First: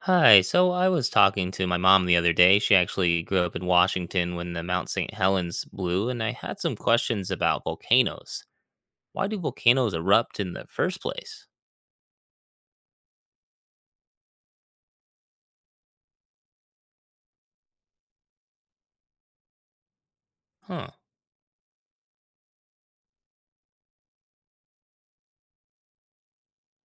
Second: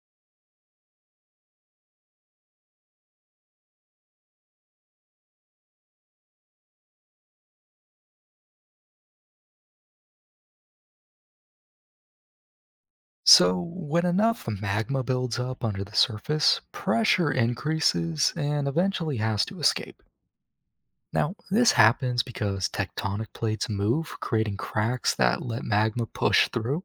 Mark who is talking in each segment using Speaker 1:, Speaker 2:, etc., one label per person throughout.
Speaker 1: Hi. So I was talking to my mom the other day. She actually grew up in Washington when the Mount St. Helens blew, and I had some questions about volcanoes. Why do volcanoes erupt in the first place?
Speaker 2: So, when enough magma builds up under the surface, pressure increases and eventually has to escape.
Speaker 1: Huh.
Speaker 2: Now, this happens because tectonic plates move, creating cracks that let magma push through,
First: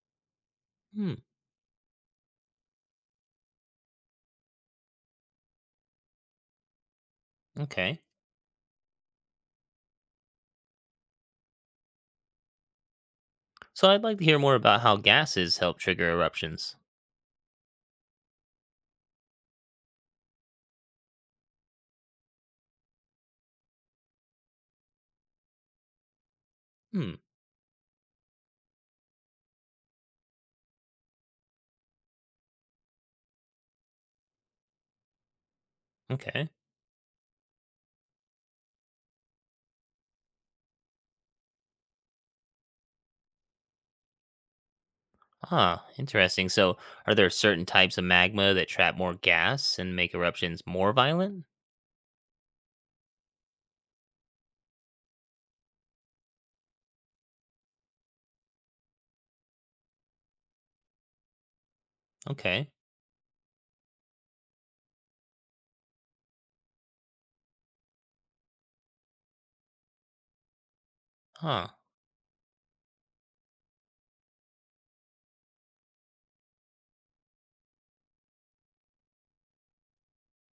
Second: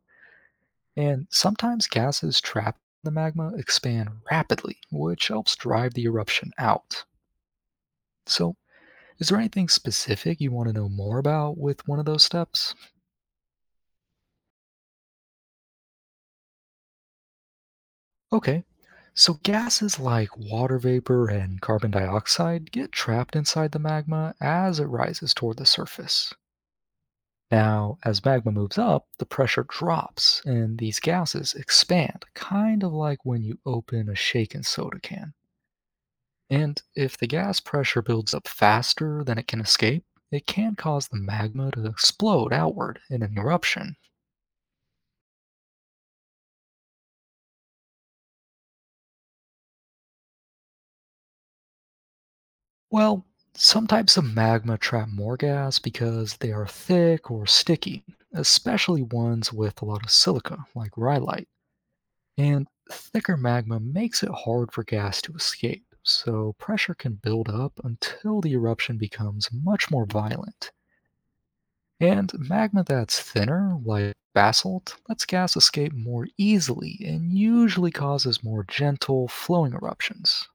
Speaker 1: Hmm.
Speaker 2: and sometimes gases trapped in the magma expand rapidly, which helps drive the eruption out.
Speaker 1: Okay.
Speaker 2: So, is there anything specific you want to know more about with one of those steps?
Speaker 1: So I'd like to hear more about how gases help trigger eruptions.
Speaker 2: Okay. So gases like water vapor and carbon dioxide get trapped inside the magma as it rises toward the surface.
Speaker 1: Hmm.
Speaker 2: Now, as magma moves up, the pressure drops and these gases expand, kind of like when you open a shaken soda can.
Speaker 1: Okay.
Speaker 2: And if the gas pressure builds up faster than it can escape, it can cause the magma to explode outward in an eruption.
Speaker 1: Ah, interesting. So are there certain types of magma that trap more gas and make eruptions more violent?
Speaker 2: Well, some types of magma trap more gas because they are thick or sticky, especially ones with a lot of silica, like rhyolite. And
Speaker 1: Okay.
Speaker 2: thicker magma makes it hard for gas to escape, so pressure can build up until the eruption becomes much more violent.
Speaker 1: Huh.
Speaker 2: And magma that's thinner, like basalt, lets gas escape more easily and usually causes more gentle, flowing eruptions.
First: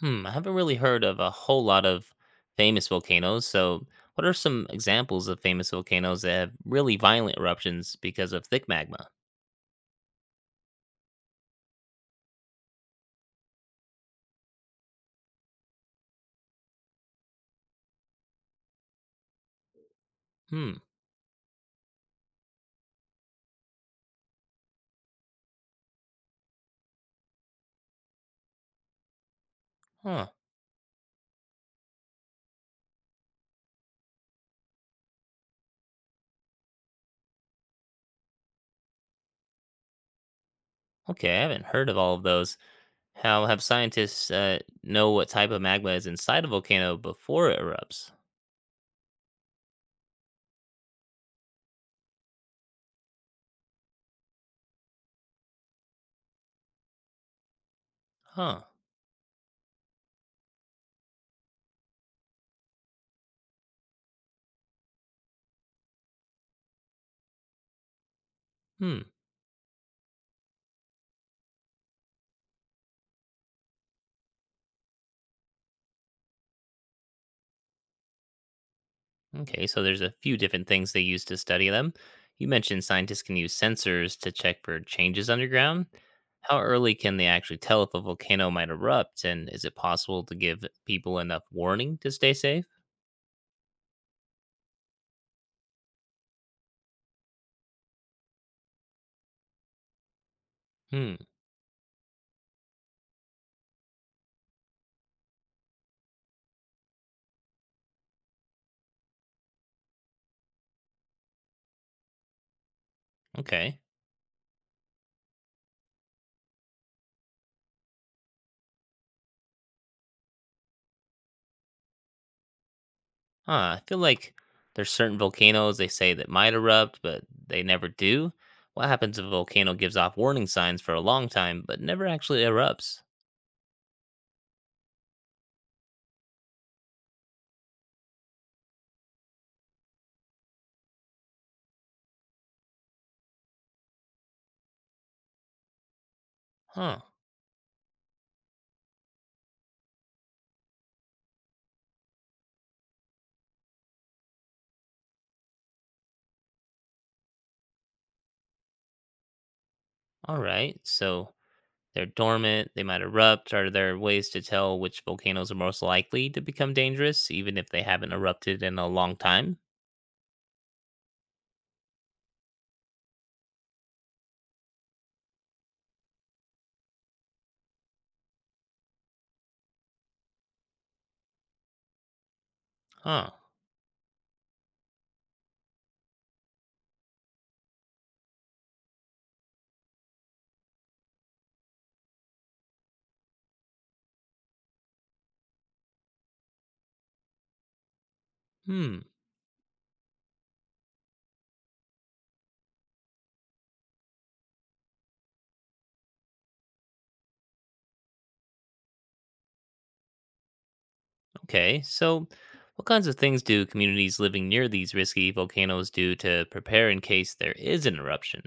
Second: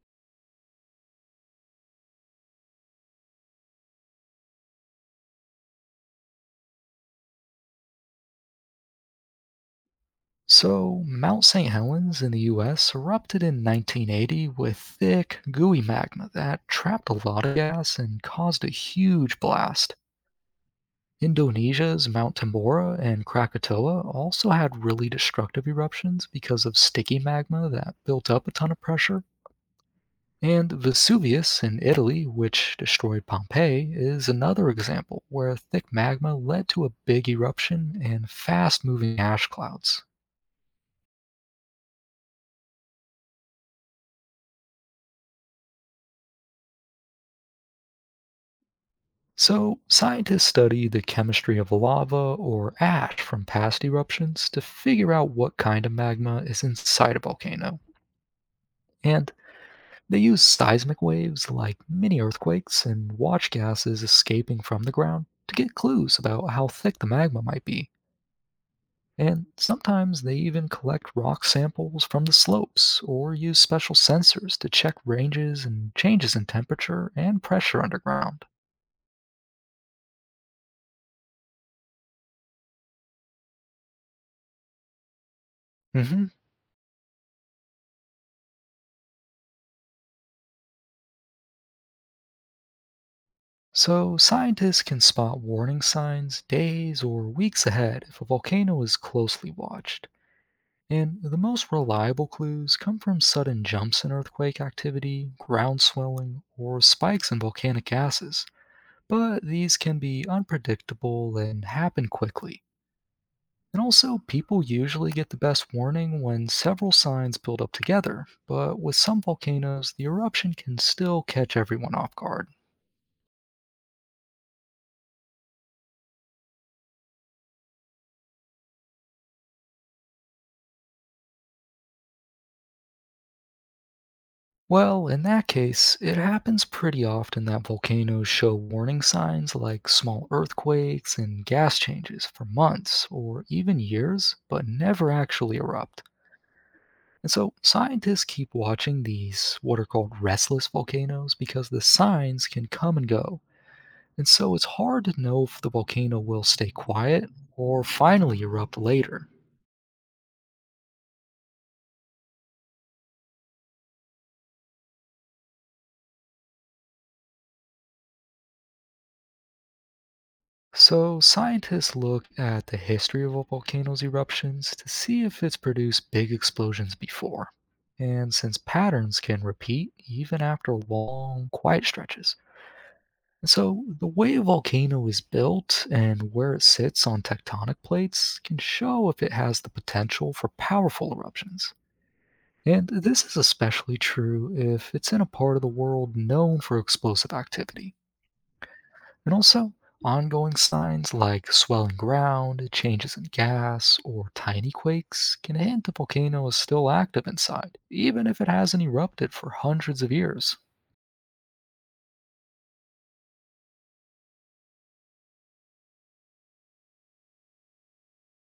Speaker 1: Hmm, I haven't really heard of a whole lot of famous volcanoes. So, what are some examples of famous volcanoes that have really violent eruptions because of thick magma?
Speaker 2: So, Mount St. Helens in the US erupted in 1980 with thick, gooey magma that trapped a lot of gas and caused a huge blast.
Speaker 1: Hmm,
Speaker 2: Indonesia's Mount Tambora and Krakatoa also had really destructive eruptions because of sticky magma that built up a ton of pressure.
Speaker 1: huh.
Speaker 2: And Vesuvius in Italy, which destroyed Pompeii, is another example where thick magma led to a big eruption and fast moving ash clouds.
Speaker 1: Okay, I haven't heard of all of those. How have scientists know what type of magma is inside a volcano before it erupts?
Speaker 2: So, scientists study the chemistry of lava or ash from past eruptions to figure out what kind of magma is inside a volcano.
Speaker 1: Huh.
Speaker 2: And they use seismic waves like mini earthquakes and watch gases escaping from the ground to get clues about how thick the magma might be.
Speaker 1: Hmm.
Speaker 2: And sometimes they even collect rock samples from the slopes or use special sensors to check ranges and changes in temperature and pressure underground.
Speaker 1: Okay, so there's a few different things they use to study them. You mentioned scientists can use sensors to check for changes underground.
Speaker 2: Hmm.
Speaker 1: How early can they actually tell if a volcano might erupt? And is it possible to give people enough warning to stay safe?
Speaker 2: So, scientists can spot warning signs days or weeks ahead if a volcano is closely watched.
Speaker 1: Hmm,
Speaker 2: And the most reliable clues come from sudden jumps in earthquake activity, ground swelling, or spikes in volcanic gases. But these can be unpredictable and happen quickly.
Speaker 1: okay.
Speaker 2: And also, people usually get the best warning when several signs build up together, but with some volcanoes, the eruption can still catch everyone off guard.
Speaker 1: Huh, I feel like there's certain volcanoes they say that might erupt, but they never do. What happens if a volcano gives off warning signs for a long time, but never actually erupts?
Speaker 2: Well, in that case, it happens pretty often that volcanoes show warning signs like small earthquakes and gas changes for months or even years, but never actually erupt.
Speaker 1: Huh,
Speaker 2: And so scientists keep watching these what are called restless volcanoes because the signs can come and go. And so it's hard to know if the volcano will stay quiet or finally erupt later.
Speaker 1: all right. So they're dormant, they might erupt. Are there ways to tell which volcanoes are most likely to become dangerous, even if they haven't erupted in a long time?
Speaker 2: So, scientists look at the history of a volcano's eruptions to see if it's produced big explosions before. And since patterns can repeat even after long, quiet stretches.
Speaker 1: Huh.
Speaker 2: So, the way a volcano is built and where it sits on tectonic plates can show if it has the potential for powerful eruptions. And this is especially true if it's in a part of the world known for explosive activity,
Speaker 1: Hmm.
Speaker 2: and also ongoing signs like swelling ground, changes in gas, or tiny quakes can hint the volcano is still active inside, even if it hasn't erupted for hundreds of years.
Speaker 1: Okay. So, what kinds of things do communities living near these risky volcanoes do to prepare in case there is an eruption?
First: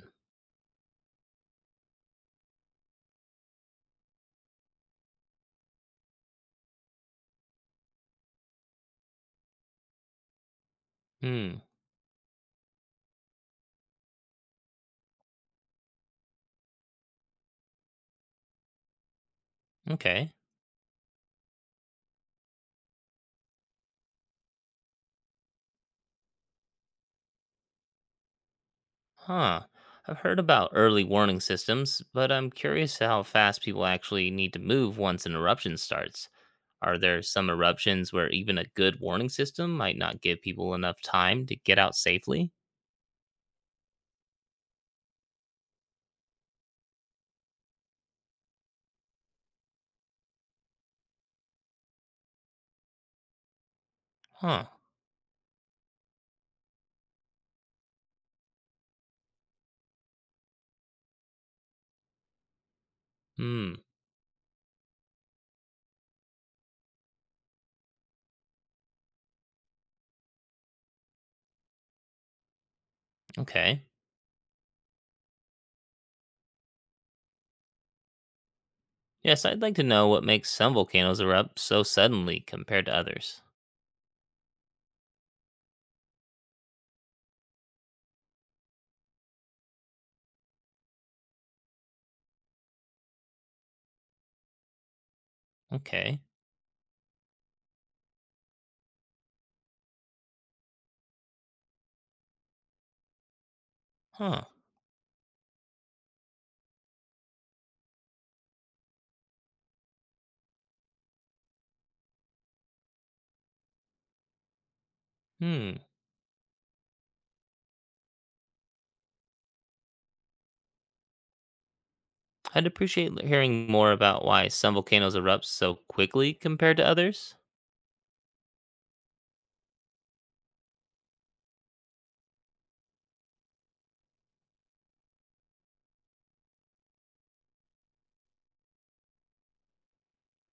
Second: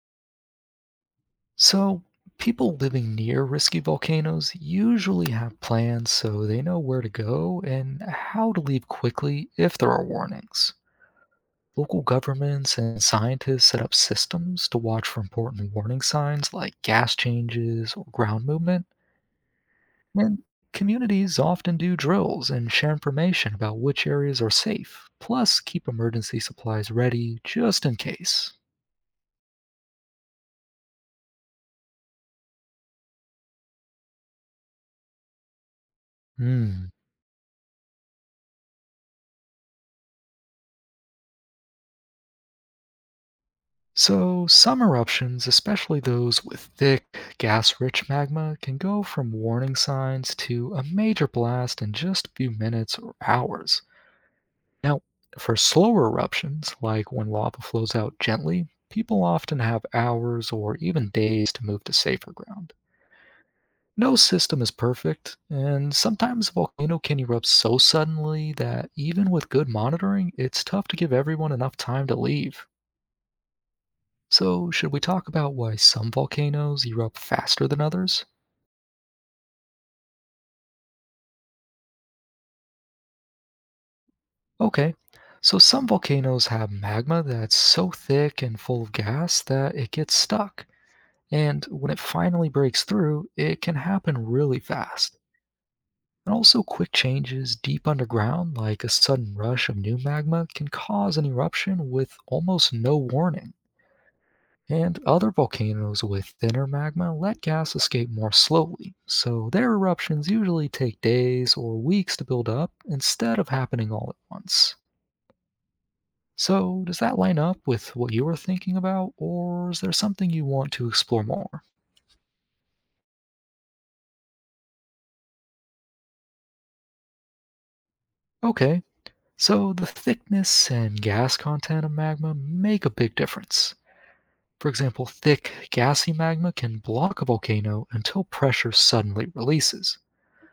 Speaker 2: So, people living near risky volcanoes usually have plans so they know where to go and how to leave quickly if there are warnings.
Speaker 1: Hmm.
Speaker 2: Local governments and scientists set up systems to watch for important warning signs like gas changes or ground movement.
Speaker 1: Okay.
Speaker 2: And communities often do drills and share information about which areas are safe, plus keep emergency supplies ready just in case.
Speaker 1: Huh. I've heard about early warning systems, but I'm curious how fast people actually need to move once an eruption starts.
Speaker 2: Hmm.
Speaker 1: Are there some eruptions where even a good warning system might not give people enough time to get out safely?
Speaker 2: So, some eruptions, especially those with thick, gas rich magma, can go from warning signs to a major blast in just a few minutes or hours.
Speaker 1: Huh.
Speaker 2: Now, for slower eruptions, like when lava flows out gently, people often have hours or even days to move to safer ground.
Speaker 1: Hmm.
Speaker 2: No system is perfect, and sometimes a volcano can erupt so suddenly that even with good monitoring, it's tough to give everyone enough time to leave.
Speaker 1: Okay.
Speaker 2: So, should we talk about why some volcanoes erupt faster than others?
Speaker 1: Yes, I'd like to know what makes some volcanoes erupt so suddenly compared to others.
Speaker 2: Okay, so some volcanoes have magma that's so thick and full of gas that it gets stuck, and when it finally breaks through, it can happen really fast.
Speaker 1: Okay.
Speaker 2: And also, quick changes deep underground, like a sudden rush of new magma, can cause an eruption with almost no warning.
Speaker 1: Huh.
Speaker 2: And other volcanoes with thinner magma let gas escape more slowly, so their eruptions usually take days or weeks to build up instead of happening all at once.
Speaker 1: Hmm.
Speaker 2: So, does that line up with what you were thinking about, or is there something you want to explore more?
Speaker 1: I'd appreciate hearing more about why some volcanoes erupt so quickly compared to others.
Speaker 2: Okay, so the thickness and gas content of magma make a big difference. For example, thick, gassy magma can block a volcano until pressure suddenly releases.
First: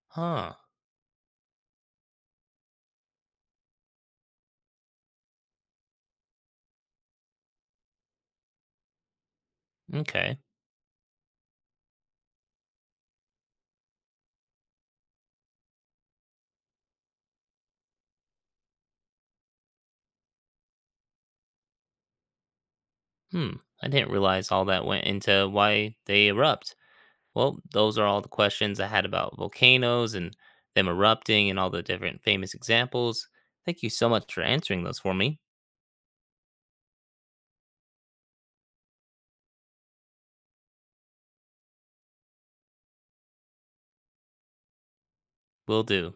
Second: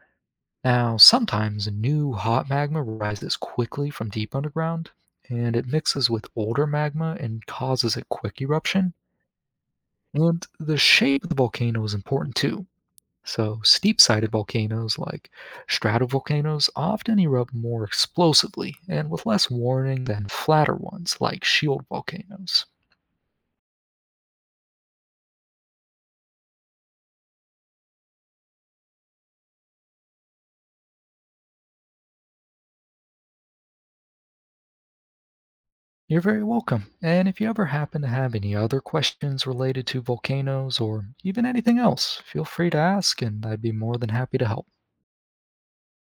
Speaker 1: Huh.
Speaker 2: Now, sometimes new hot magma rises quickly from deep underground, and it mixes with older magma and causes a quick eruption.
Speaker 1: Okay.
Speaker 2: And the shape of the volcano is important too. So, steep sided volcanoes like stratovolcanoes often erupt more explosively and with less warning than flatter ones like shield volcanoes.
Speaker 1: Hmm. I didn't realize all that went into why they erupt. Well, those are all the questions I had about volcanoes and them erupting and all the different famous examples. Thank you so much for answering those for me.
Speaker 2: You're very welcome. And if you ever happen to have any other questions related to volcanoes or even anything else, feel free to ask, and I'd be more than happy to help.
Speaker 1: Will do.